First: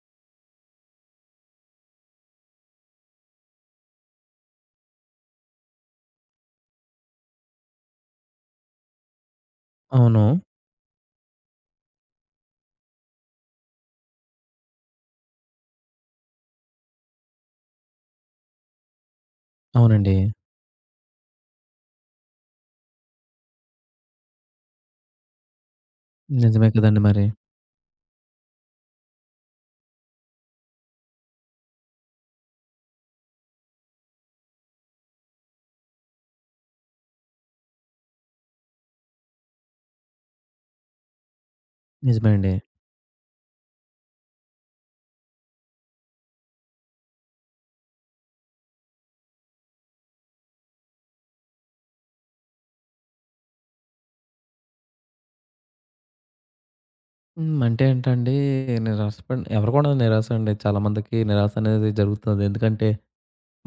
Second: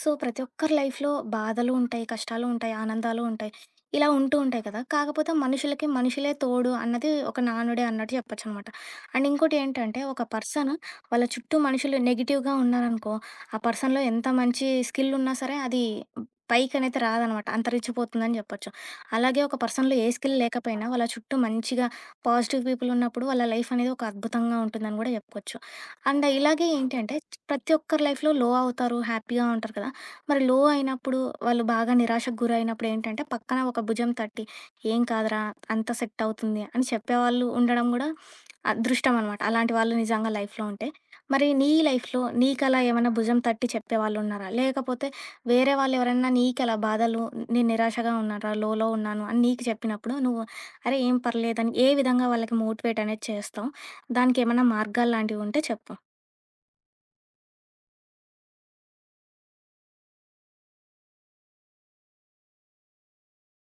So, ప్రతి ఒక్కరి లైఫ్‌లో బాధలు ఉంటాయి, కష్టాలు ఉంటాయి, ఆనందాలు ఉంటాయి. ఇలా ఉంటూ ఉంటాయి కదా! కాకపోతే మనుషులకి మనుషులే తోడు అన్నది ఒక నానుడి అన్నట్టు చెప్పొచ్చనమాట. అండ్ ఇంకోటి ఏంటంటే, ఒక అవును. పర్సన్ వాళ్ళ చుట్టూ మనుషులు నెగెటివ్‌గా ఉన్నారనుకో, ఆ పర్సన్‌లో ఎంత మంచి స్కిల్ ఉన్నా సరే అది పైకనైతే రాదనమాట. అంతరించిపోతుందని చెప్పొచ్చు. అలాగే ఒక పర్సన్‌లో ఏ అవునండి. స్కిల్ లేకపోయినా వాళ్ళ చుట్టూ మంచిగా పాజిటివ్ పీపుల్ ఉన్నప్పుడు వాళ్ళ లైఫ్ అనేది ఒక అద్భుతంగా ఉంటుందని గూడా చెప్పుకోవచ్చు. అండ్ ఇలాగే నిజమే కదండీ ఏంటంటే మరి. ప్రతి ఒక్కరి లైఫ్‌లో లో అవుతారు. హ్యాపీగా ఉంటారు కదా! మరి లో అయినప్పుడు వాళ్ళు బాగా నిరాశకు గురైనప్పుడు ఏంటంటే పక్కన ఒక భుజం తట్టి "ఏం కాదురా! అంతా సెట్ అవుతుంది" అని చెప్పేవాళ్ళు ఉండడం గూడా అదృష్టం అనమాట. అలాంటి వాళ్ళు నిజంగా లైఫ్‌లో ఉంటే. మరి నీ లైఫ్‌లో నిజమే అండి. నీకలా ఏమైనా భుజం తట్టి చెప్పేవాళ్ళు ఉన్నారా? లేకపోతే వేరే వాళ్ళెవరన్నా నీకలా బాధలు నేను నిరాశగా ఉన్నానురా, లోలో ఉన్నాను అని నీకు చెప్పినప్పుడు నువ్వు "అరే! ఏం పర్లేదని" ఏ విధంగా వాళ్ళకి మోటివేట్ అనేది చేస్తావు? దానికేమన్నా మార్గాల్లాంటివుంటే చెప్పు? హ్మ్. అంటే ఏంటండి నిరాశ పడిన ఎవరు కూడా నిరాశ అండి. చాలామందికి నిరాశ అనేది జరుగుతది. ఎందుకంటే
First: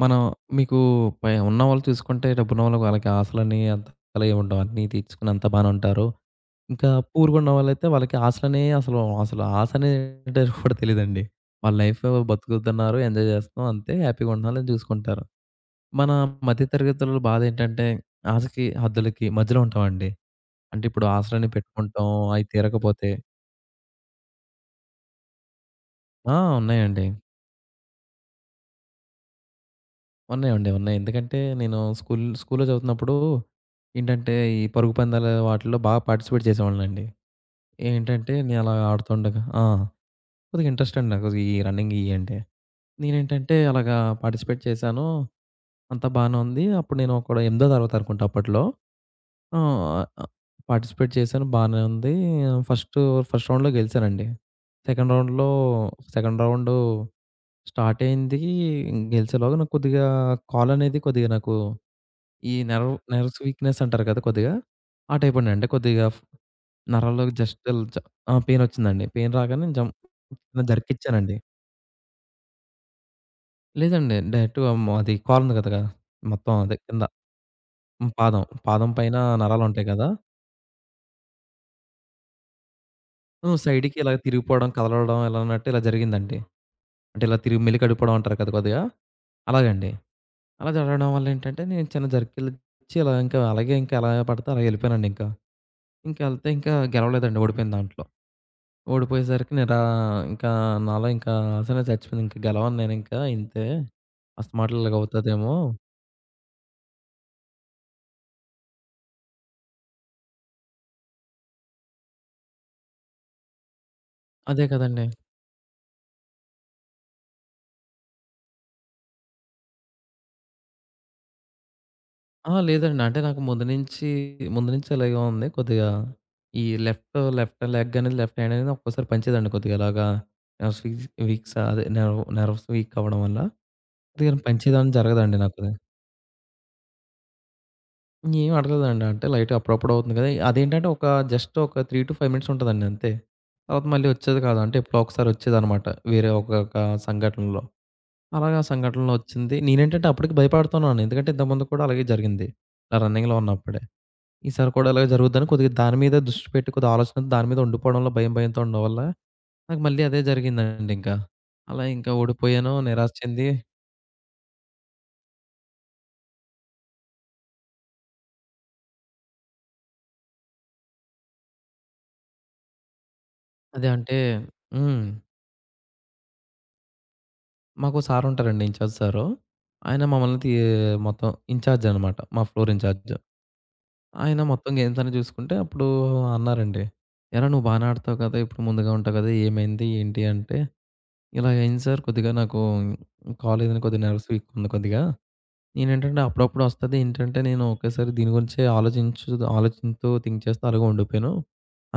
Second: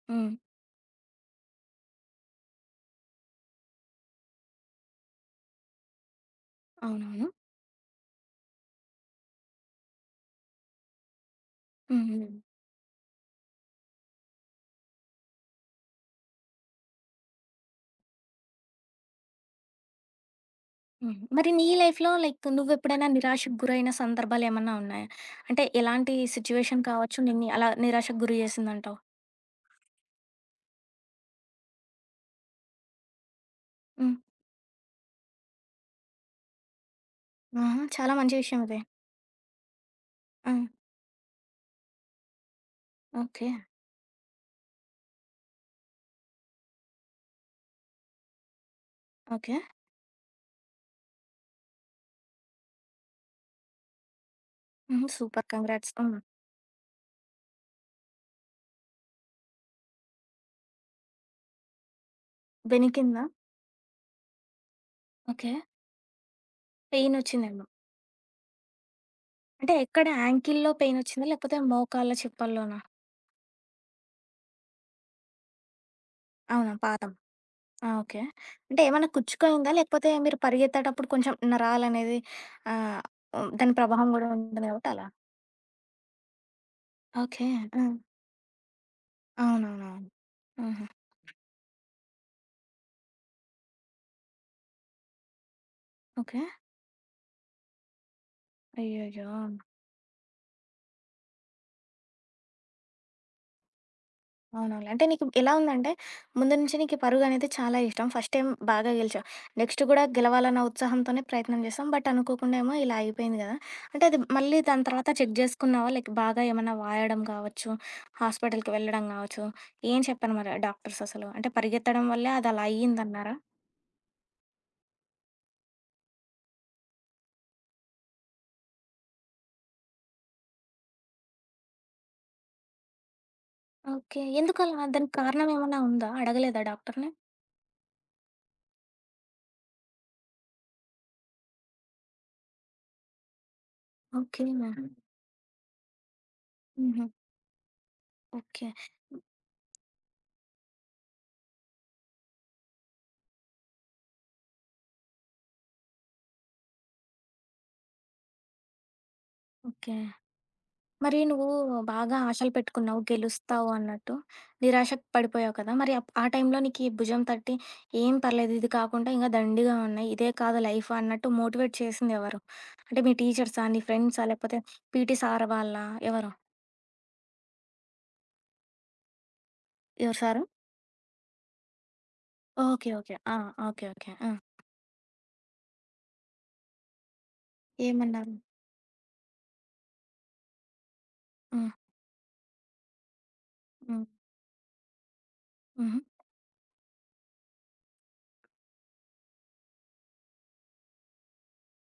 మనం హ్మ్. మీకు పై ఉన్నవాళ్ళు చూసుకుంటే డబ్బున్నవాళ్ళు వాళ్ళకి ఆశలని అంతలా ఏమి ఉండవు. అన్నీ తీర్చుకొని అంతా బానే ఉంటారు. ఇంకా అవునవును. పూర్‌గా ఉన్నవాళ్ళైతే వాళ్ళకి ఆశలనే అసలు, అసలు ఆశ అనేది కూడా తెలీదండి. వాళ్ళ లైఫ్ హ్మ్. హ్మ్. బతుకుతున్నారు, ఎంజాయ్ చేస్తున్నాం అంతే హ్యాపీగా ఉంటున్నాం అని చూసుకుంటారు. మన మధ్య తరగతుల బాధ ఏంటంటే ఆశకి, హద్దులకి మధ్యలో ఉంటామండి. అంటే ఇప్పుడు హ్మ్. మరి ఆసరాన్ని నీ పెట్టుకుంటాం. లైఫ్‌లో అయి లైక్ నువ్వెప్పుడైనా తీరకపోతే నిరాశకు గురైన సందర్భాలేమన్నా ఉన్నాయా? అంటే ఎలాంటి ఆ! సిట్యుయేషన్ ఉన్నాయండి. కావచ్చు నిన్ని అలా నిరాశకు గురి చేసిందంటావు? ఉన్నాయి. ఎందుకంటే నేను స్కూల్‌లో చదువుతున్నప్పుడు హ్మ్. ఏంటంటే, ఈ పరుగు పందాల వాటిల్లో బాగా పార్టిసిపేట్ చేసేవాడినండి. ఆహా! చాలా ఏంటంటే, మంచి నేను విషయం అలా ఇది. ఆడుతుండగా ఆ! ఆ! కొద్దిగా ఇంట్రెస్ట్ అండి నాకు ఈ రన్నింగ్ ఇయి అంటే. ఓకే. నేనేంటంటే అలాగా పార్టిసిపేట్ చేశాను. అంతా బానే ఉంది. అప్పుడు నేను ఒక ఎనిమిదో తరగతి అనుకుంటా అప్పట్లో. ఓకే. ఆ! అ పార్టిసిపేట్ చేశాను. బానే ఉంది. ఫస్ట్, ఫస్ట్ రౌండ్‌లో గెలిసానండి. హుహు. సెకండ్ సూపర్ రౌండ్‌లో కంగ్రాట్స్. హ్మ్. సెకండ్ రౌండు స్టార్ట్ అయింది. గెలిచేలోగా నాకు కొద్దిగా కాలనేది కొద్దిగా నాకు ఈ నెర్వ్ బెణికిందా? నెర్వ్స్ వీక్‌నెస్ అంటారు కదా! కొద్దిగా ఆ టైప్ అండి. ఓకే. అంటే కొద్దిగా ఫ్ నరాల్లో జస్ట్ పెయినొచ్చిందేమో. ఇల్ జ ఆ! పెయిన్ వచ్చిందండి. పెయిన్ రాగానే అంటే ఎక్కడ యాంకిల్‌లో పెయినొచ్చిందా? జర్కిచ్చానండి. లేకపోతే మోకాళ్ళ చిప్పల్లోనా? లేదండి. డైరెక్ట్‌గా అది కాలుంది కదా! మొత్తం అవునా? అదే కింద పాదం. ఆ! ఓకే. పాదం, అంటే పాదం ఏమన్నా పైన కుచ్చుకోయిందా? నరాలుంటాయి లేకపోతే కదా! మీరు పరిగెత్తేటప్పుడు కొంచెం నరాలనేది ఆహ్, హ్మ్. దాని సైడ్‌కి ప్రభావం ఇలా గూడా ఉంటుంది తిరిగిపోవడం, కాబట్టి అలా. కదలడం ఇలా అన్నట్టు ఇలా జరిగిందండి. అంటే ఇలా ఓకే. తిరిగి ఆ! మెలికడిపోవడం అంటారు కదా కొద్దిగా. అలాగండి. అవునవునవును. అలా ఆహా! జరగడం వల్ల ఏంటంటే నేను చిన్న జర్కిలిచ్చి ఇలా ఇంకా అలాగే ఇంకా ఎలా పడితే అలా ఎళ్ళిపోయానండి ఇంకా. ఇంకా ఓకే. ఎళ్తే ఇంకా గెలవలేదండి ఓడిపోయాను దాంట్లో. అయ్యయ్యో! ఓడిపోయేసరికి ఇంకా నాలో ఇంకా ఆశనే చచ్చిపోయింది. ఇంక గెలవను నేనింకా ఇంతే అస్తమాట్లు అవునవునులే. అంటే నీకు ఎలా ఇలాగవుతదేమో ఉందంటే, ముందు నుంచి నీకు పరుగనేది చాలా ఇష్టం. ఫస్ట్ టైమ్ బాగా గెలిచావు. నెక్స్ట్ గూడా గెలవాలన్న ఉత్సాహంతోనే ప్రయత్నం చేసాం. బట్ అనుకోకుండా ఏమో ఇలా అయిపోయింది గదా! అంటే అది మళ్ళీ అదే దాని కదండీ! తర్వాత చెక్ జేసుకున్నావా? లైక్ బాగా ఏమన్నా వాయడం గావచ్చు, హాస్పిటల్‌కి వెళ్ళడం గావచ్చు, ఏం చెప్పారు మరి డాక్టర్స్ అసలు? అంటే పరిగెత్తడం వల్లే ఆ! అదలా లేదండి. అంటే అయ్యిందన్నారా? నాకు ముందు నుంచి అలాగే ఉంది. కొద్దిగా ఈ లెఫ్ట్ లెగ్ అనేది, లెఫ్ట్ హ్యాండ్ అనేది ఒక్కోసారి పంచేదండి కొద్దిగా ఇలాగా నర్వ్స్ వీక్స్ వీక్స్ అదే నెర్వ్ నెర్వ్స్ వీక్ అవ్వడం వల్ల ఓకే. కొద్దిగా ఎందుకలా? పంచేయడం దానికి జరగదండి కారణం నాకది. ఏమన్నా ఉందా? అడగలేదా డాక్టర్‌ని? ఏం అడగలేదండి. అంటే లైట్‌గా అప్పుడప్పుడు అవుతుంది కదా! అదేంటంటే జస్ట్ ఒక 3-5 మినిట్స్ ఉంటదండి అంతే. తర్వాత మళ్ళీ వచ్చేది ఓకే. కాదు. అంటే ఎప్పుడో ఒకసారి వచ్చేదనమాట. వేరే ఒకొక్క హుహు. సంఘటనలో. అలాగా ఓకే. సంఘటనలో వచ్చింది. నేనేంటంటే అప్పటికి భయపడుతున్నాను. ఎందుకంటే ఇంతకుముందు కూడా అలాగే జరిగింది. నా రన్నింగ్‌లో ఉన్నప్పుడే. ఈసారి కూడా అలాగే జరుగుద్దని కొద్దిగా దాని మీద దృష్టి పెట్టి కొద్దిగా ఆలోచన దాని మీద ఉండిపోవడంలో భయంతో ఉండడం వల్ల నాకు ఓకే. మళ్ళీ అదే జరిగిందండి ఇంకా. మరి నువ్వు అలా ఇంకా బాగా ఆశలు ఓడిపోయాను. పెట్టుకున్నావు, నిరాశ చెంది గెలుస్తావు అన్నట్టు. నిరాశకు పడిపోయావు కదా! మరి ఆ టైంలో నీకీ భుజం తట్టి, "ఏం పర్లేదు, ఇది కాకుండా ఇంకా దండిగా ఉన్నాయి. ఇదే కాదు లైఫ్" అన్నట్టు మోటివేట్ చేసింది ఎవరు? అంటే మీ టీచర్సా? నీ అదే అంటే ఫ్రెండ్సా? లేకపోతే హ్మ్. పీటీ సార్ వాళ్ళా? ఎవరు? మాకో సార్ ఉంటారండి ఇన్‌చార్జ్ సారు. ఆయన ఎవరు మమ్మల్ని సారు? తీ మొత్తం ఇన్‌చార్జ్ అనమాట. మా ఫ్లోర్ ఓకే. ఇన్‌చార్జ్. ఓకే. ఆ! ఓకే. ఓకే. ఆ! ఆయన మొత్తం గేమ్స్ అన్నీ చూసుకుంటే అప్పుడు అన్నారండి. "ఏరా నువ్వు బానే ఆడతావు ఏమన్నారు? కదా! ఇప్పుడు ముందుగా ఉంటావు కదా! ఏమైంది ఏంటి?" అంటే, "ఇలా హ్మ్. అయింది సార్ కొద్దిగా నాకు కాలేదని కొద్దిగా హ్మ్. నర్వస్ వీక్‌గా ఉంది కొద్దిగా." హుహు. నేనేంటంటే అప్పుడప్పుడు వస్తది. ఏంటంటే నేను ఒకేసారి దీని గురించే ఆలోచిస్తూ థింక్ చేస్తూ అలాగే ఉండిపోయాను.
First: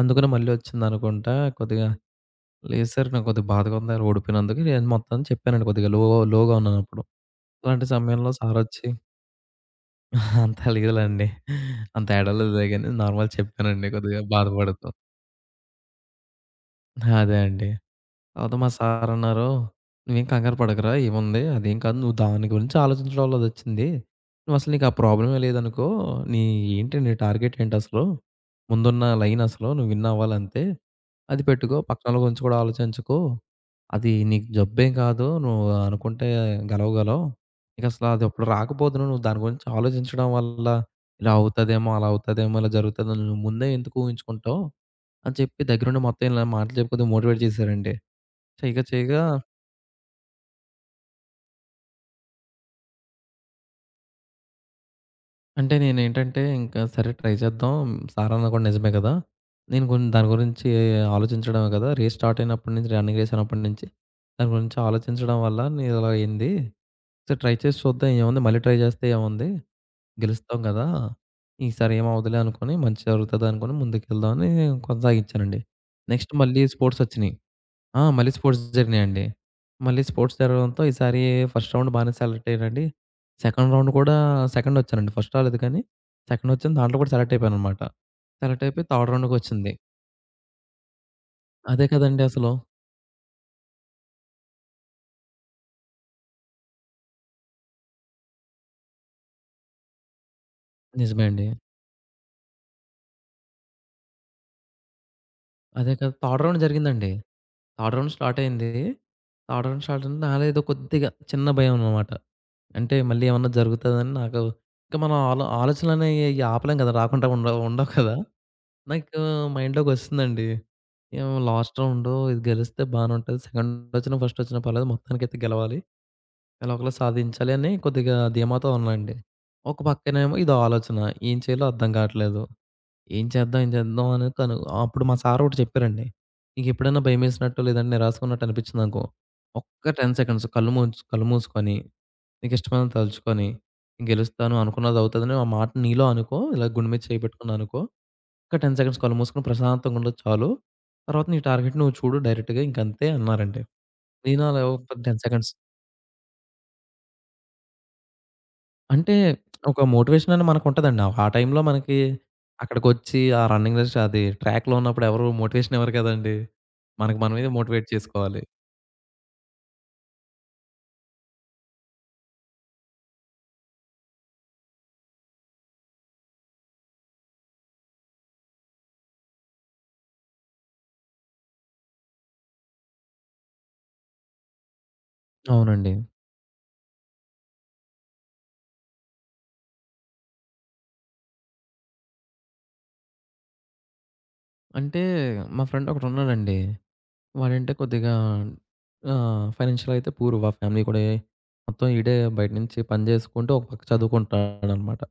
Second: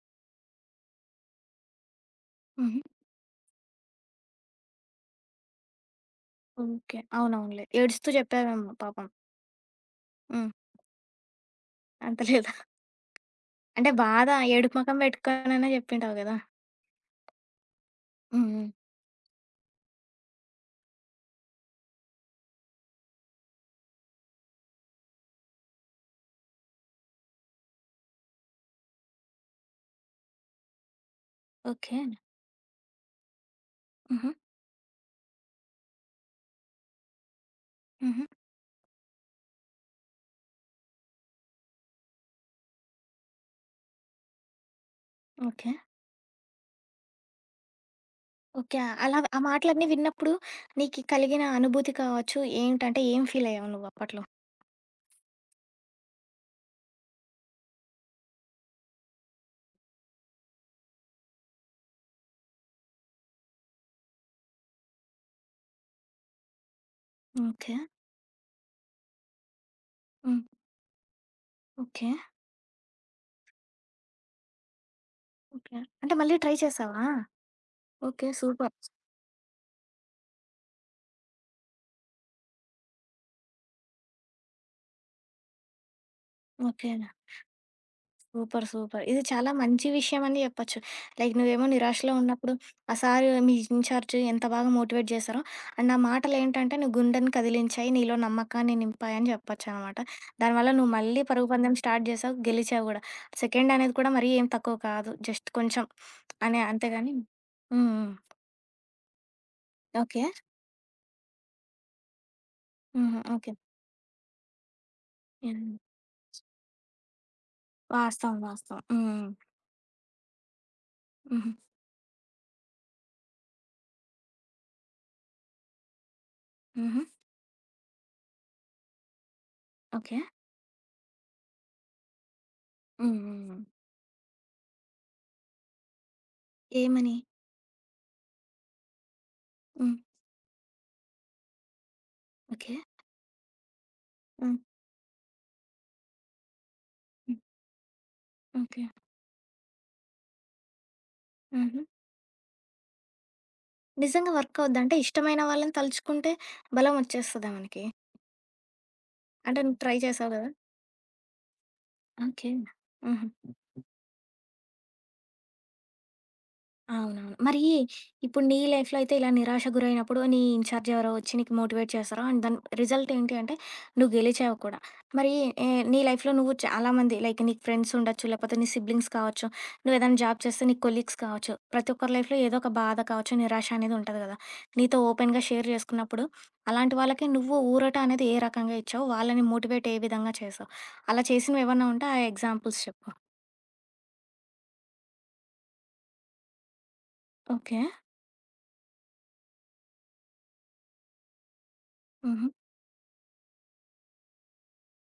అందుకనే మళ్ళీ వచ్చిందనుకుంటా. కొద్దిగా హుహు. లేదు సార్ నాకు కొద్దిగా బాధగా ఉంది అలా ఓడిపోయినందుకు. నేను మొత్తం చెప్పానండి కొద్దిగా లోగా ఓకే. ఉన్నానప్పుడు. అవునవునులే. అలాంటి ఏడుస్తూ సమయంలో చెప్పావేమో సారొచ్చి పాపం. హ్మ్. అంత లేదులెండి. అంత అంత లేదా? ఏడవలేదులే గాని నార్మల్ అంటే చెప్పానండి కొద్దిగా బాధ ఏడుపు బాధపడుతూ. మొఖం పెట్టుకొనైనా చెప్పుంటావు గదా! అదే అండి. హ్మ్. అదో హ్మ్. మా సారన్నారు, "నువ్వేం కంగారు పడకురా ఏముంది అదేం కాదు. నువ్వు దాని గురించి ఆలోచించడం వల్ల అదొచ్చింది. నువ్వసలు నీకా ప్రాబ్లమే లేదనుకో. నీ ఏంటి నీ టార్గెట్ ఏంటసలు? ముందున్న లైన్ అసలు నువ్వు విన్ అవ్వాలంతే. అది పెట్టుకో. ఓకే. పక్కనోళ్ళ గురించి కూడా ఆలోచించకు. అది హుహు. నీకు జబ్బేం కాదు. నువ్వు అనుకుంటే గెలవగలవు. నీకసలు హుహు. అది అప్పుడు రాకపోదును. నువ్వు దాని గురించి ఆలోచించడం వల్ల ఇలా అవుతదేమో, అలా అవుతదేమో, ఇలా జరుగుతదని నువ్వు ముందే ఎందుకు ఊహించుకుంటావు" అని చెప్పి ఓకే. దగ్గరుండి మొత్తం ఇలా మాటలు చెప్పుకుంటూ మోటివేట్ చేశారండి. ఓకే. చేయగా, అలా చేయగా ఆ మాటలన్నీ విన్నప్పుడు నీకు కలిగిన అనుభూతి కావచ్చు, ఏంటంటే ఏం ఫీలయ్యావు నువ్వప్పట్లో? అంటే నేనేంటంటే ఇంకా సరే ట్రై చేద్దాం. సార్ అన్న కూడా నిజమే కదా! నేను కొన్ని దాని గురించి ఆలోచించడమే కదా! రేస్ స్టార్ట్ అయినప్పటి నుంచి రన్నింగ్ రేస్ అయినప్పటి నుంచి దాని గురించి ఆలోచించడం వల్ల నీది ఇలా అయింది. ఒకసారి ట్రై ఓకే. చేసి చూద్దాం ఏముంది మళ్ళీ ట్రై చేస్తే ఏముంది? హ్మ్. గెలుస్తాం కదా! ఈసారి ఓకే. ఏమవ్వదులే అనుకోని మంచి జరుగుతది అనుకోని ముందుకెళ్దామని కొనసాగించానండి. ఓకే. అంటే నెక్స్ట్ మళ్ళీ ట్రై మళ్ళీ స్పోర్ట్స్ చేశావా? వచ్చినియి. ఆ! ఓకే. మళ్ళీ స్పోర్ట్స్ సూపర్. జరిగినాయండి. మళ్ళీ స్పోర్ట్స్ జరగడంతో ఈసారి ఫస్ట్ రౌండ్ బానే సెలెక్ట్ అయ్యానండి. సెకండ్ రౌండ్ కూడా సెకండొచ్చానండి. ఫస్ట్ రాలేదు కానీ సెకండొచ్చాను. ఓకే. దాంట్లో కూడా సెలెక్ట్ అయిపోయాననమాట. Select super. అయిపోయి సూపర్. థర్డ్ ఇది చాలా రౌండ్‌కొచ్చింది. మంచి విషయం అని చెప్పొచ్చు. లైక్ నువ్వేమో అదే నిరాశలో కదండీ ఉన్నప్పుడు అసలు. ఆ సారు మీ ఇన్‌చార్జ్ ఎంత బాగా మోటివేట్ చేశారో అండ్ ఆ మాటలేంటంటే నీ గుండెని కదిలించాయి. నీలో నమ్మకాన్ని నింపాయి అని చెప్పొచ్చనమాట. దానివల్ల నువ్వు మళ్ళీ నిజమే అండి. పరుగు పందెం స్టార్ట్ చేశావు. గెలిచావు గూడా. సెకండ్ అనేది కూడా మరీ ఏం తక్కువ కాదు. జస్ట్ కొంచెం అదే కదా! థర్డ్ రౌండ్ అనే జరిగిందండి. అంతేగాని హ్మ్. థర్డ్ హ్మ్. రౌండ్ స్టార్ట్ అయింది. థర్డ్ రౌండ్ స్టార్ట్ అయింది. ఓకే. నాలో ఏదో కొద్దిగా చిన్న భయం అనమాట. అంటే హుహు. మళ్ళీ ఏమన్నా ఓకే. జరుగుతదని నాకు ఇంక మనం యాహ్! ఆలోచనలనేయి ఆపలేం కదా! రాకుండా ఉండవు ఉండవు కదా! వాస్తవం. వాస్తవం. హ్మ్. నాకు హ్మ్. మైండ్‌లోకొస్తుందండి. ఏమో హుహు. లాస్ట్ రౌండు ఇది గెలిస్తే బానే ఉంటది. సెకండొచ్చినా, ఫస్టొచ్చినా పర్లేదు. మొత్తానికైతే గెలవాలి. ఎలాగోలా హుహు. సాధించాలి అని కొద్దిగా ధీమాతో ఉన్నానండి. ఒక ఓకే. పక్కనేమో ఇదో ఆలోచన. ఏం చేయాలో అర్థం కావట్లేదు. హ్మ్. ఏం హ్మ్. చేద్దాం, హ్మ్. ఏం చేద్దాం అని అప్పుడు మా సార్ ఒకటి చెప్పారండి. "నీకెప్పుడైనా ఏమని? భయమేసినట్టు లేదంటే నిరాశగా ఉన్నట్టు అనిపించిందనుకో ఒక్క హ్మ్. 10 సెకండ్స్ కళ్ళు మూసుకొని" ఓకే. నీకిష్టమైనది తలుచుకొని, నేను గెలుస్తాను హ్మ్. అనుకున్నది అవుతదని ఆ మాట నీలో అనుకో. ఇలా గుండె మీద చేయి హ్మ్. పెట్టుకొని అనుకో. ఒక 10 ఓకే. సెకండ్స్ కళ్ళు మూసుకొని ప్రశాంతంగా ఉండొచ్చు చాలు. తర్వాత నీ టార్గెట్ హుహు. నువ్వు చూడు డైరెక్ట్‌గా ఇంకంతే అన్నారండి. నిజంగా నేను వర్క్ అలా అవుద్దా? ఒక అంటే 10 ఇష్టమైన సెకండ్స్ వాళ్ళని తలుచుకుంటే బలం వచ్చేస్తదా మనకి? అంటే అంటే నువ్వు ఒక ట్రై చేసావు మోటివేషన్ అనేది గదా! మనకుంటదండి. ఆ టైంలో మనకి ఓకే. అక్కడికొచ్చి హుహు. ఆ రన్నింగ్ రేస్ అది ట్రాక్‌లో ఉన్నప్పుడు ఎవరు మోటివేషన్ ఇవ్వరు కదండీ. మనకు అవునవును. మనమే మరి మోటివేట్ చేసుకోవాలి. ఇప్పుడు నీ లైఫ్‌లో అయితే ఇలా నిరాశ గురైనప్పుడు నీ ఇన్‌చార్జ్ ఎవరో వచ్చి నీకు మోటివేట్ చేస్తారు. అండ్ దాని రిజల్ట్ ఏంటి అంటే నువ్వు గెలిచావు కూడా. మరి ఏ నీ లైఫ్‌లో నువ్వు చాలామంది లైక్ నీకు ఫ్రెండ్స్ ఉండొచ్చు, లేకపోతే నీ సిబ్లింగ్స్ కావచ్చు, నువ్వు ఏదైనా జాబ్ చేస్తే నీ కొలీగ్స్ కావచ్చు. ప్రతి ఒక్కరి లైఫ్‌లో ఏదో ఒక బాధ కావచ్చు, నిరాశ అనేది ఉంటది కదా! నీతో ఓపెన్‌గా షేర్ అవునండి. చేసుకున్నప్పుడు అలాంటి వాళ్ళకి నువ్వు ఊరట అనేది ఏ రకంగా ఇచ్చావు? వాళ్ళని మోటివేట్ ఏ విధంగా చేసావు? అలా చేసినవేమన్నా ఉంటే ఆ ఎగ్జాంపుల్స్ చెప్పు? అంటే మా ఫ్రెండ్ ఒకడున్నాడండి. వాడంటే ఓకే. కొద్దిగా ఆహ్, ఫైనాన్షియల్‌గా అయితే పూర్. వాళ్ళ ఫ్యామిలీ కూడా ఏ- మొత్తం ఈడే హుహు. బయట నుంచి పని చేసుకుంటూ, ఒక పక్క చదువుకుంటున్నాడనమాట.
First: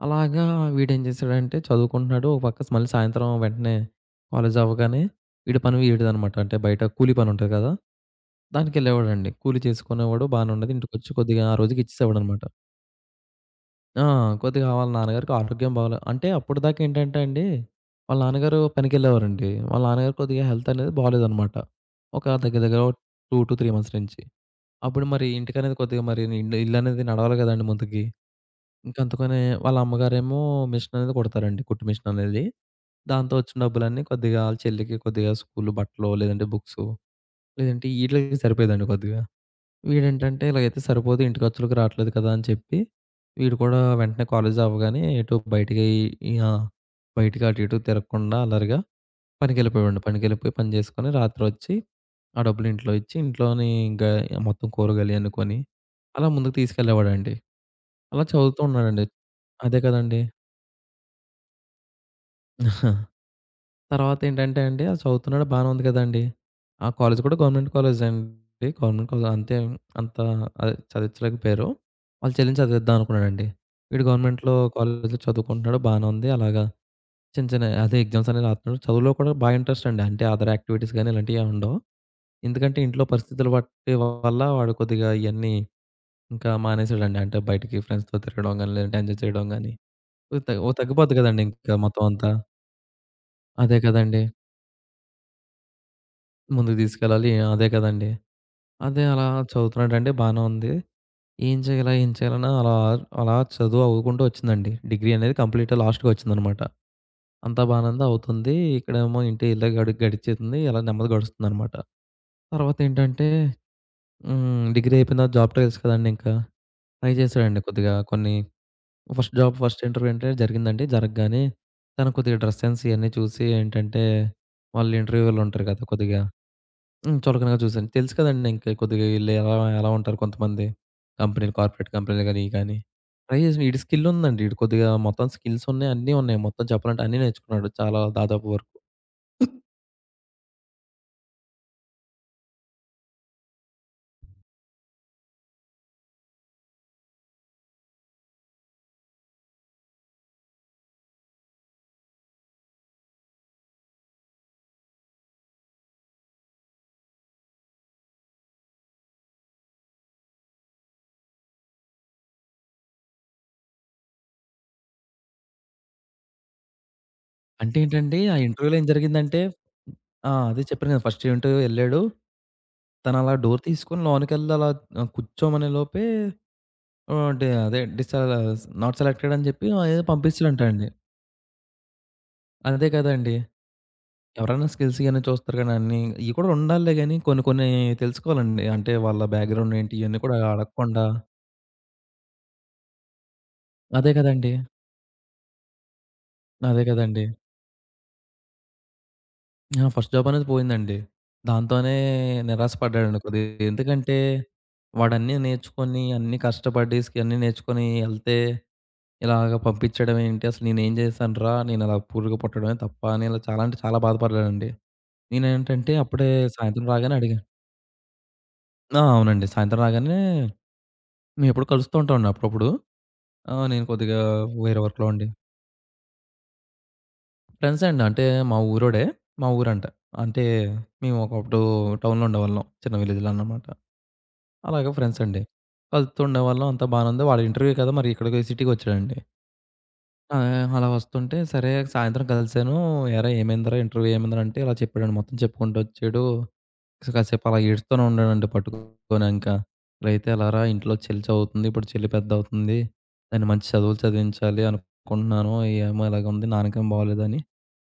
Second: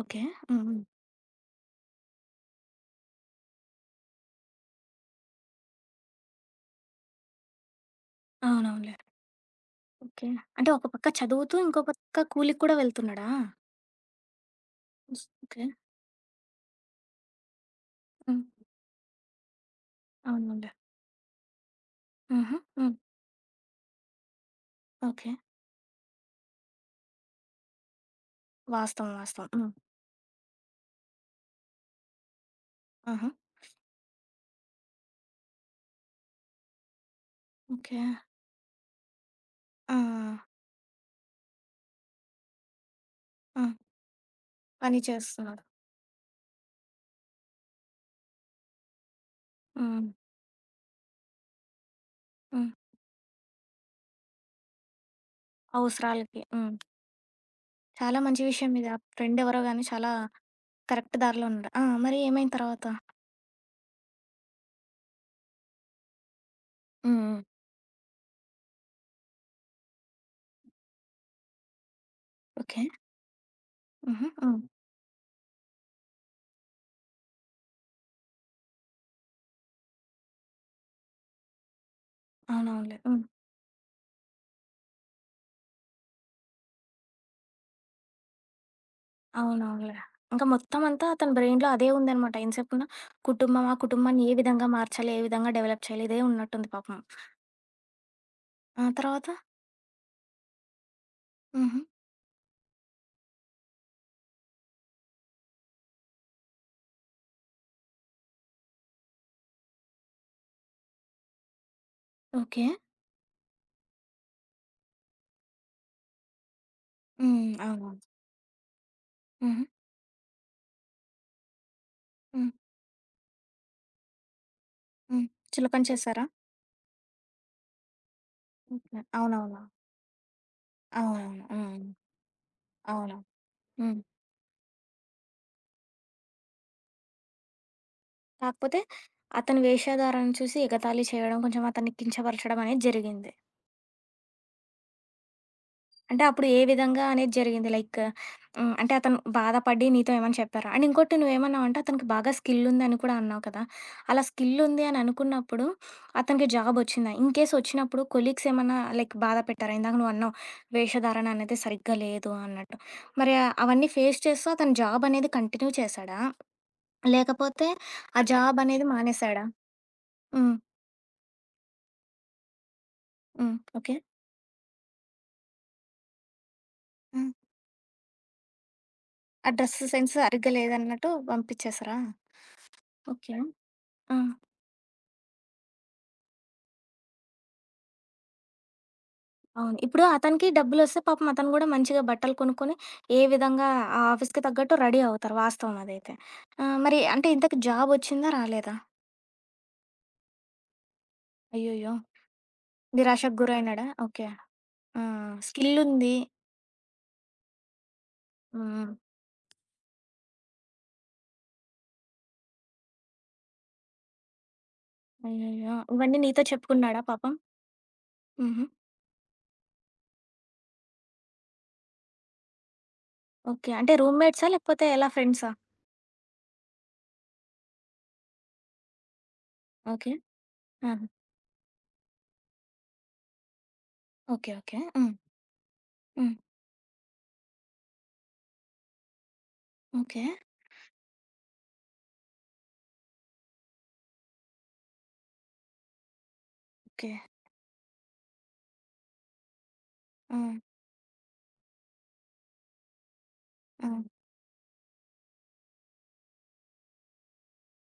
ఓకే. అలాగా హ్మ్. హ్మ్. వీడేం చేశాడంటే చదువుకుంటున్నాడు. ఒక పక్క మళ్ళీ సాయంత్రం వెంటనే కాలేజ్ అవ్వగానే వీడి పని వీడిదనమాట. అంటే బయట కూలీ పని ఉంటది కదా! అవునవునులే. దానికెళ్ళేవాడండి. కూలీ చేసుకునేవాడు ఓకే. బానే అంటే ఉండేది. ఒక పక్క ఇంటికొచ్చి కొద్దిగా ఆ చదువుతూ, ఇంకో రోజుకి పక్క ఇచ్చేసేవాడనమాట. కూలికి కూడా వెళ్తున్నాడా? ఆ! కొద్దిగా వాళ్ళ నాన్నగారికి ఓకే. ఆరోగ్యం బాగాలే అంటే అప్పటిదాకా ఏంటంటే అండి, వాళ్ళ హ్మ్. నాన్నగారు పనికెళ్ళేవారండి. వాళ్ళ నాన్నగారు కొద్దిగా హెల్త్ అవునులే. అనేది బాలేదనమాట. ఒక హుహు. దగ్గర దగ్గర ఓ హ్మ్. 2-3 మంత్స్ నుంచి. అప్పుడు మరి ఓకే. ఇంటికనేది కొద్దిగా మరి ఇల్లనేది నడవాలి కదండీ ముందుకి. ఇంక వాస్తవం. అందుకనే వాస్తవం. హ్మ్. వాళ్ళ అమ్మగారేమో మిషన్ అనేది కుడతారండి. కుట్టు మిషన్ అనేది. ఆహా! దాంతో వచ్చిన డబ్బులన్నీ కొద్దిగా ఆళ్ళ చెల్లికి కొద్దిగా స్కూలు బట్టలో, లేదంటే బుక్సు, లేదంటే ఓకే. ఈట్లికి సరిపోయేదండి కొద్దిగా. ఆ! వీడేంటంటే ఇలాగైతే సరిపోదు ఇంటి ఖర్చులకి రావట్లేదు కదా అని చెప్పి, వీడు ఆ! కూడా వెంటనే కాలేజ్ పని అవ్వగానే ఎటు చేస్తున్నాడు. బయటికి ఆ! బయటికి అటు ఇటు తిరగకుండా అల్లరిగా పనికెళ్ళిపోయేవాడిని. హ్మ్. పనికెళ్ళిపోయి పని చేసుకొని రాత్రొచ్చి ఆ డబ్బులు హ్మ్. ఇంట్లో ఇచ్చి, ఇంట్లోని ఇంకా మొత్తం కూరగాయలయన్నీ కొని అలా అవసరాలకి. ముందుకు హ్మ్. తీసుకెళ్ళేవాడండి. చాలా అలా మంచి చదువుతూ విషయం ఇది. ఆ ఉన్నాడండి. ఫ్రెండ్ ఎవరో అదే గాని చాలా కదండీ! కరెక్ట్ దారిలో ఉన్నాడు. ఆ! మరి ఏమైంది తర్వాత? తర్వాతేంటంటే అండి, అది చదువుతున్నాడు బానే ఉంది కదండీ! ఆ హ్మ్. కాలేజ్ కూడా హ్మ్. గవర్నమెంట్ కాలేజే అండి. గవర్నమెంట్ కాలేజ్ అంతే అంత అదే చదివించలేకపోయారు. వాళ్ళ చెల్లిని ఓకే. చదివిద్దాం అనుకున్నాడండి. వీడు హుహు. గవర్నమెంట్‌లో హ్మ్. కాలేజ్‌లో చదువుకుంటున్నాడు బానే ఉంది. అలాగా చిన్న చిన్న అదే ఎగ్జామ్స్ అనేవి రాత్నాడు. చదువులో కూడా ఇంట్రెస్ట్ అండి. అంటే అదర్ యాక్టివిటీస్ గాని ఇలాంటియేం ఉండవు. ఎందుకంటే అవునవునులే. ఇంట్లో హ్మ్. పరిస్థితులు బట్టి వల్ల వాడు కొద్దిగా ఇయన్నీ ఇంకా మానేసాడండి. అంటే బయటికి ఫ్రెండ్స్‌తో తిరగడం గాని, లేదంటే ఎంజాయ్ చేయడం గాని. అవునవునులే. ఓ ఇంక తగ్ ఓ మొత్తమంతా తగ్గిపోద్ది అతని కదండీ! బ్రెయిన్‌లో ఇంకా అదే మొత్తం అంతా. ఉందనమాట. ఎంతసేపున్నా కుటుంబం, ఆ అదే కదండీ! కుటుంబాన్ని ఏ విధంగా మార్చాలి, ఏ విధంగా డెవలప్ చేయాలి ఇదే ఉన్నట్టుంది ముందుకు పాపం. తీసుకెళ్ళాలి. అదే కదండీ! ఆ అదే అలా తర్వాత? చదువుతున్నాడండి బానే ఉంది. ఏం హుహు. చేయాలా? ఏం చేయాలని అలా, అలా చదువు అవ్వుకుంటూ వచ్చిందండి. డిగ్రీ అనేది కంప్లీట్ లాస్ట్‌గా వచ్చిందనమాట. అంతా బానే ఉంది. అవుతుంది. ఇక్కడేమో ఇంటి ఇలా గడిచేతుంది. ఇలా నెమ్మది గడుస్తుందనమాట. ఓకే. తర్వాతేంటంటే హ్మ్. డిగ్రీ అయిపోయిన తర్వాత జాబ్ ట్రయల్స్ కదండీ ఇంకా. ట్రై హ్మ్. చేశాడండి కొద్దిగా అవునవును. కొన్ని హుహు. ఫస్ట్ ఇంటర్వ్యూ అంటే జరిగిందండి. జరగగానే తను కొద్దిగా హ్మ్. డ్రెస్ సెన్స్ ఇయన్నీ చూసి ఏంటంటే, వాళ్ళు హ్మ్. ఇంటర్వ్యూవర్లుంటారు చులకన కదా! కొద్దిగా చేశారా? హ్మ్. చులకనగా చూసాను. తెలుసు కదండీ! ఇంకా ఓకే. కొద్దిగా ఈళ్ళు ఎలా అవునవును. ఎలా ఉంటారు కొంతమంది. అవునవును. కంపెనీలు హ్మ్. కార్పొరేట్ కంపెనీలు గాని, ఇయి గాని. అవునవును. ట్రై చేసి ఈడి హ్మ్. స్కిల్ ఉందండి. ఈడు కొద్దిగా మొత్తం స్కిల్స్ ఉన్నాయి. అన్నీ ఉన్నాయి. మొత్తం చెప్పాలంటే అన్నీ నేర్చుకున్నాడు. చాలా దాదాపు వరకు. కాకపోతే అతని వేషధారణ చూసి ఎగతాళి చేయడం, కొంచెం అతన్ని కించపరచడం అనేది జరిగింది. అంటే అప్పుడు ఏ విధంగా అనేది జరిగింది? లైక్ హ్మ్. అంటే అతను బాధపడి నీతో ఏమన్నా చెప్పారా? అండ్ ఇంకోటి నువ్వేమన్నావంటే అతనికి బాగా స్కిల్ ఉందని కూడా అన్నావు కదా! అలా స్కిల్ ఉంది అని అనుకున్నప్పుడు అతనికి జాబ్ వచ్చిందా? ఇన్ కేస్ వచ్చినప్పుడు కొలీగ్స్ ఏమన్నా లైక్ బాధ పెట్టారా? ఇందాక నువ్వన్నావు వేషధారణ అనేది సరిగ్గా లేదు అన్నట్టు. మరి ఆ- అవన్నీ ఫేస్ చేస్తూ అతను జాబ్ అనేది కంటిన్యూ చేశాడా? లేకపోతే అంటే ఏంటంటే ఆ ఆ జాబ్ ఇంటర్వ్యూలో అనేది ఏం జరిగిందంటే మానేశాడా? ఆ! హ్మ్. అదే చెప్పాను కదా! ఫస్ట్ ఇంటర్వ్యూ ఎళ్ళాడు. తను అలా హ్మ్. Door okay. తీసుకొని లోనకెళ్ళి అలా ఆహ్, కూర్చోమనే లోపే హ్మ్. ఆహ్, డి అదే డిస్ నాట్ సెలెక్టెడ్ అని ఆ చెప్పి డ్రెస్ ఏదో సెన్స్ సరిగ్గా పంపించాడంట అండి. లేదన్నట్టు పంపించేసారా? అదే ఓకే. కదండీ! ఆ! ఎవరైనా స్కిల్స్ ఇయన్నీ చూస్తారు కానీ అన్నీ ఇయి కూడా ఉండాలిలే గాని కొన్ని కొన్ని తెలుసుకోవాలండి. అంటే వాళ్ళ అవును. బ్యాక్‌గ్రౌండ్ ఏంటి ఇప్పుడు ఇయన్నీ కూడా అతనికి డబ్బులొస్తే అడగకుండా పాపం అతను గూడా మంచిగా బట్టలు కొనుక్కొని, ఏ విధంగా ఆ అదే ఆఫీస్‌కి కదండీ. తగ్గట్టు రెడీ అవుతారు. వాస్తవం అదైతే. ఆహ్, అదే మరి కదండీ. అంటే ఇంతకి జాబొచ్చిందా? రాలేదా? ఆ! ఫస్ట్ జాబ్ అనేది పోయిందండి. అయ్యయ్యో! దాంతోనే నిరాశ పడ్డాడండి నిరాశకు కొద్దిగా. గురైనాడా? ఎందుకంటే ఓకే. ఆ! వాడన్నీ నేర్చుకొని, స్కిల్లుంది. అన్నీ కష్టపడి అన్నీ నేర్చుకొని ఎళ్తే హ్మ్. ఇలాగ పంపించడం ఏంటి? అసలు నేనేం చేశానురా? నేను అలా పురుగు పుట్టడమే తప్ప అని ఇలా చాలా అంటే చాలా బాధపడ్డాడండి. అయ్యయ్యో! నేనేంటంటే ఇవన్నీ అప్పుడే నీతో సాయంత్రం చెప్పుకున్నాడా రాగానే పాపం? అడిగా హుహు. ఆ! అవునండి. సాయంత్రం రాగానే మేమెప్పుడు కలుస్తూ ఉంటామండి అప్పుడప్పుడు. ఆ! ఓకే. నేను అంటే కొద్దిగా రూమ్‌మేట్సా? వేరే లేకపోతే వర్క్‌లో ఎలా ఉండి. ఫ్రెండ్సా? ఫ్రెండ్సే అండి. అంటే మా ఊరోడే. మా ఊరంట. ఓకే. అంటే ఆహా! మేము ఒకప్పుడు టౌన్‌లో ఉండేవాళ్ళం. చిన్న విలేజ్‌లో అన్నమాట. ఓకే. ఓకే. అలాగా హ్మ్. ఫ్రెండ్స్ అండి. హ్మ్. కలుతుండేవాళ్ళం. అంతా బానే ఉంది. వాడి ఇంటర్వ్యూ కదా! మరి ఇక్కడికి సిటీకి వచ్చాడండి. ఓకే. ఆహ్, అలా వస్తుంటే సరే సాయంత్రం కలిసాను. "ఏరా ఏమైందిరా ఇంటర్వ్యూ ఏమైందిరా" అంటే ఇలా చెప్పాడండి. మొత్తం చెప్పుకుంటూ వచ్చాడు. So okay. కాసేపు అలా ఏడుస్తూనే ఉన్నాడండి పట్టుకొని ఇంకా. "ఇట్లయితే ఆ! ఎలారా? ఇంట్లో చెల్లి చదువుతుంది. ఇప్పుడు చెల్లి పెద్దవుతుంది. దాన్ని మంచి ఆ! చదువులు చదివించాలి అనుకుంటున్నాను. ఏమో ఇలాగుంది. నాన్నకేం బాగోలేదని"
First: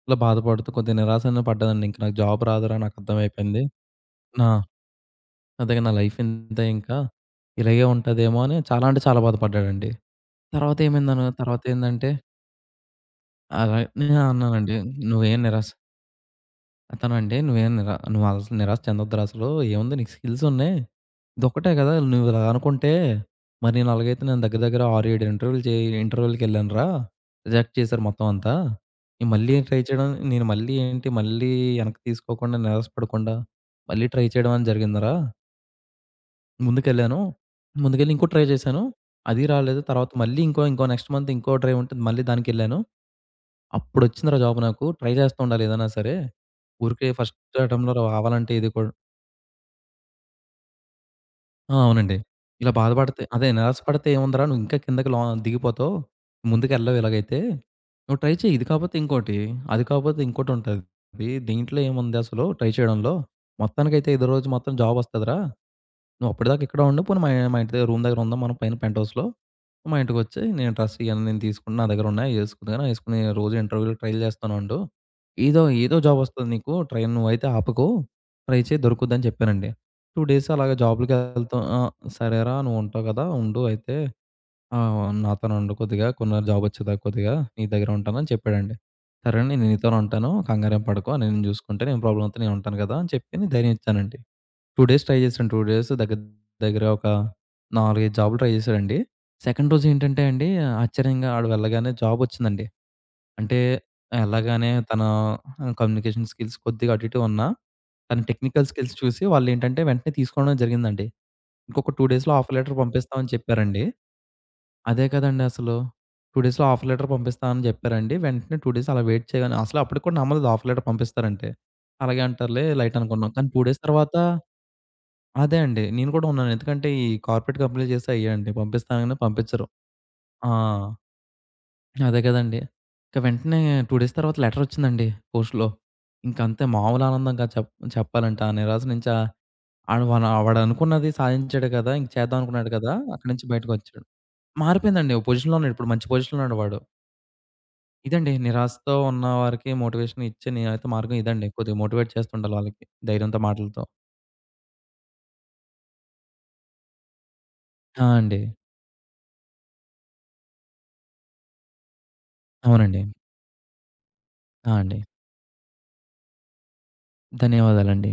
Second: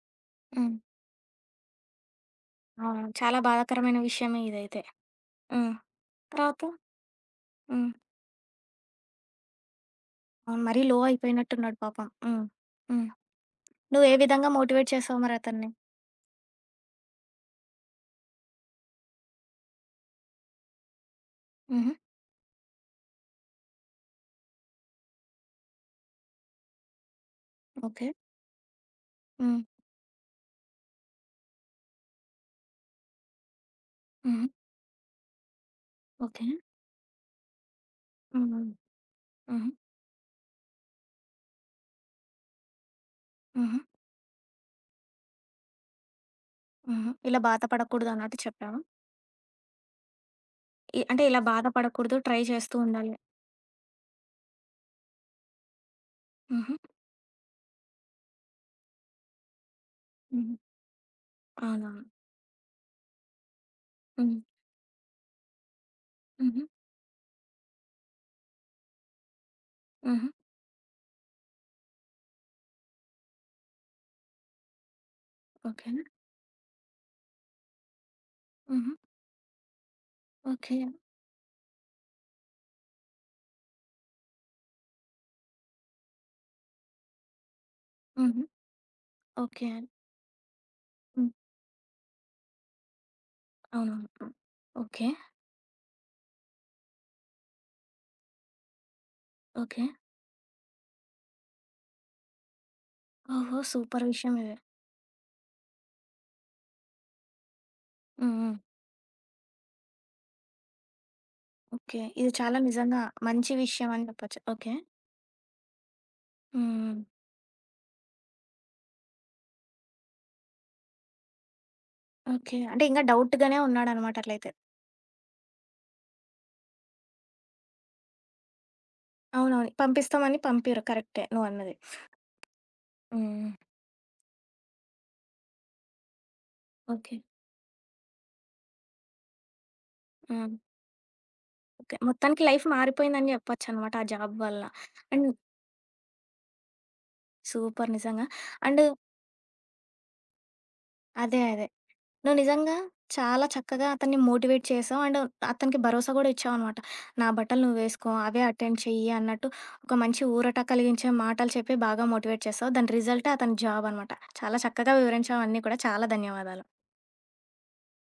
ఇలా బాధపడుతూ హ్మ్. కొద్దిగా నిరాశన పడ్డానండి. ఇంక నాకు జాబ్ రాదురా అవునవును. చాలా నాకర్థమైపోయింది. బాధాకరమైన విషయమే నా ఇదైతే. హ్మ్. అదే నా లైఫ్ తర్వాత? ఇంతే ఇంకా. ఇలాగే హ్మ్. ఉంటదేమో అని చాలా అంటే చాలా బాధపడ్డాడండి. అవును. మరీ లో తర్వాత అయిపోయినట్టున్నాడు పాపం. ఏందంటే హ్మ్. హ్మ్. అలా నువ్వే నేను విధంగా అన్నానండి, మోటివేట్ చేసావు మరి "నువ్వేం అతన్ని? నిరాశ" "నువ్వేం నిరా నువ్వు అసలు నిరాశ చెందొద్దురా అసలు. ఏముంది నీకు స్కిల్స్ ఉన్నాయి. ఇదొక్కటే హుహు. కదా! నువ్వు ఇలా అనుకుంటే మరి నేను అలాగైతే నేను దగ్గర దగ్గర 6, 7 ఇంటర్వ్యూలు చే ఇంటర్వ్యూలకెళ్ళానురా. రిజెక్ట్ చేశారు ఓకే. మొత్తం అంతా. నేను మళ్ళీ హ్మ్. ట్రై చేయడం నేను మళ్ళీ ఏంటి మళ్ళీ వెనక్కి తీసుకోకుండా నిరాశపడకుండా మళ్ళీ ట్రై హుహు. చేయడం అని జరిగిందిరా. ఓకే. ముందుకెళ్ళాను. ముందుకెళ్ళి ఇంకో ట్రై హ్మ్. హ్మ్. చేశాను. అది హుహు. రాలేదు. తర్వాత మళ్ళీ ఇంకో ఇంకో నెక్స్ట్ మంత్ ఇంకో ట్రై ఉంటుంది. మళ్ళీ దానికెళ్ళాను. హుహు. అప్పుడొచ్చిందిరా జాబ్ నాకు. ట్రై చేస్తూ ఉండాలి ఏదైనా సరే. ఊరికే హుహు. ఫస్ట్ ఇలా అటెంప్ట్‌లో బాధపడకూడదు అన్నట్టు రావాలంటే ఇది చెప్పావా? కూడా అంటే ఇలా ఆ! బాధపడకూడదు. అవునండి. ట్రై ఇలా చేస్తూ ఉండాలి. బాధపడితే అదే నిరాశపడితే ఏముందిరా నువ్వు ఇంకా కిందకి దిగిపోతావు. హుహు. ముందుకెళ్ళవు ఇలాగైతే. నువ్వు ట్రై చెయి. ఇది కాకపోతే ఇంకోటి, అది కాకపోతే హుహు. ఇంకోటుంటది. దీంట్లో అవునవును. ఏముంది అసలు ట్రై చేయడంలో. మొత్తానికైతే ఇదే హ్మ్. రోజు మొత్తం జాబ్ వస్తదిరా. నువ్వు హుహు. అప్పటిదాకా ఇక్కడ ఉండు. పోనీ మా మా ఇంటి దగ్గర రూమ్ దగ్గర ఉందాం మనం పైన పెంట్ హౌస్‌లో. మా హుహు. ఇంటికొచ్చేయి. నేను డ్రెస్ ఇయన్నీ నేను తీసుకుంటా. నా దగ్గర ఉన్నాయి. అయి ఏసుకుందువు గానీ, ఏసుకొని రోజు ఇంటర్వ్యూ‌లకి ట్రైల్ చేస్తానే ఉండు. ఏదో ఓకే. ఏదో జాబ్ వస్తది నీకు. ట్రై నువ్వైతే ఆపకు. ట్రై చెయి హుహు. దొరుకుద్దని చెప్పానండి. 2 డేస్ అలాగా ఓకే. జాబ్‌లకెళ్తాం ఆ! సరేరా నువ్వుంటావు కదా! ఉండు అయితే. ఆహ్, నాతోనే ఉండు కొద్దిగా. కొన్నాళ్ళు జాబ్ వచ్చేదాకా కొద్దిగా నీ దగ్గర ఉంటానని హుహు. చెప్పాడండి. సరే అండి. నేను ఓకే. నీతోనే ఉంటాను. కంగారేం పడకు. హ్మ్. నేను చూసుకుంటా. ఏం ప్రాబ్లమ్ అవుతే నేను ఉంటాను కదా! అని చెప్పి నేను ధైర్యం అవునవును. ఇచ్చానండి. హ్మ్. 2 డేస్ ఓకే. ట్రై చేశాను. 2 డేస్ దగ్గర దగ్గర ఒక 4, 5 జాబులు ట్రై చేశాడండి. Second okay. రోజు ఏంటంటే అండి ఆశ్చర్యంగా ఆడు వెళ్ళగానే జాబ్ వచ్చిందండి. ఓహో! అంటే సూపర్ విషయం ఇది. ఎళ్ళగానే తన కమ్యూనికేషన్ స్కిల్స్ కొద్దిగా అటు ఇటు ఉన్నా తన హ్మ్. హ్మ్. టెక్నికల్ స్కిల్స్ చూసి వాళ్ళేంటంటే వెంటనే తీసుకోవడం జరిగిందండి. ఇంకొక ఓకే. 2 ఇది డేస్‌లో ఆఫర్ చాలా లెటర్ నిజంగా పంపిస్తామని మంచి చెప్పారండి. విషయం అని చెప్పొచ్చు. ఓకే. అదే కదండీ అసలు. 2 డేస్‌లో ఆఫర్ హ్మ్. లెటర్ పంపిస్తామని చెప్పారండి. వెంటనే 2 డేస్ అలా వెయిట్ చేయగానే అసలు అప్పటికి కూడా నమ్మలేదు ఆఫర్ లెటర్ పంపిస్తారంటే. అలాగే ఓకే. అంటారులే అంటే లైట్ ఇంకా అనుకున్నాం. కానీ డౌట్‌గానే 2 డేస్ ఉన్నాడనమాట తర్వాత అట్లయితే. అదే అండి. నేను కూడా ఉన్నాను. ఎందుకంటే ఈ కార్పొరేట్ కంపెనీలు చేస్తే అయ్యేండి. పంపిస్తానగానే పంపించరు. అవునవును. పంపిస్తామని ఆ! పంపిరు కరెక్టే నువ్వన్నది. అదే కదండీ. ఇంక హ్మ్. వెంటనే 2 డేస్ తర్వాత లెటరొచ్చిందండి పోస్ట్‌లో. ఇంకంతే మామూలు ఓకే. ఆనందం కాదు చెప్పాలంటే. ఆ నిరాశ నుంచి ఆహ్, ఆడు వాన ఆ! వాడనుకున్నది సాధించాడు కదా! ఓకే. ఇంక చేద్దాం మొత్తానికి లైఫ్ అనుకున్నాడు కదా! అక్కడి మారిపోయిందని నుంచి జెప్పొచ్చనమాట ఆ బయటకొచ్చాడు. జాబ్ వల్ల. మారిపోయిందండి. ఓ అండ్ పొజిషన్‌లో ఉన్నాడు. ఇప్పుడు మంచి పొజిషన్‌లో ఉన్నాడు వాడు. సూపర్ నిజంగా. ఇదండి అండ్ నిరాశతో ఉన్న వారికి మోటివేషన్ ఇచ్చే నేనైతే మార్గం అదే. ఇదండి. అదే. కొద్దిగా మోటివేట్ నువ్వు చేస్తుండాలి నిజంగా వాళ్ళకి ధైర్యంతో చాలా మాటలతో. చక్కగా అతన్ని మోటివేట్ చేసావు. అండ్ అతనికి భరోసా గూడా ఇచ్చావనమాట. నా బట్టలు నువ్వు వేసుకో, ఆ! అవే అండి. అటెండ్ చెయ్యి అన్నట్టు ఒక మంచి ఊరట కలిగించే మాటలు చెప్పి బాగా మోటివేట్ చేసావు. దాని అవునండి. రిజల్టే అతని జాబ్ అనమాట. చాలా ఆ! చక్కగా అండి. వివరించావు అన్నీ కూడా. చాలా ధన్యవాదాలు. ధన్యవాదాలండి.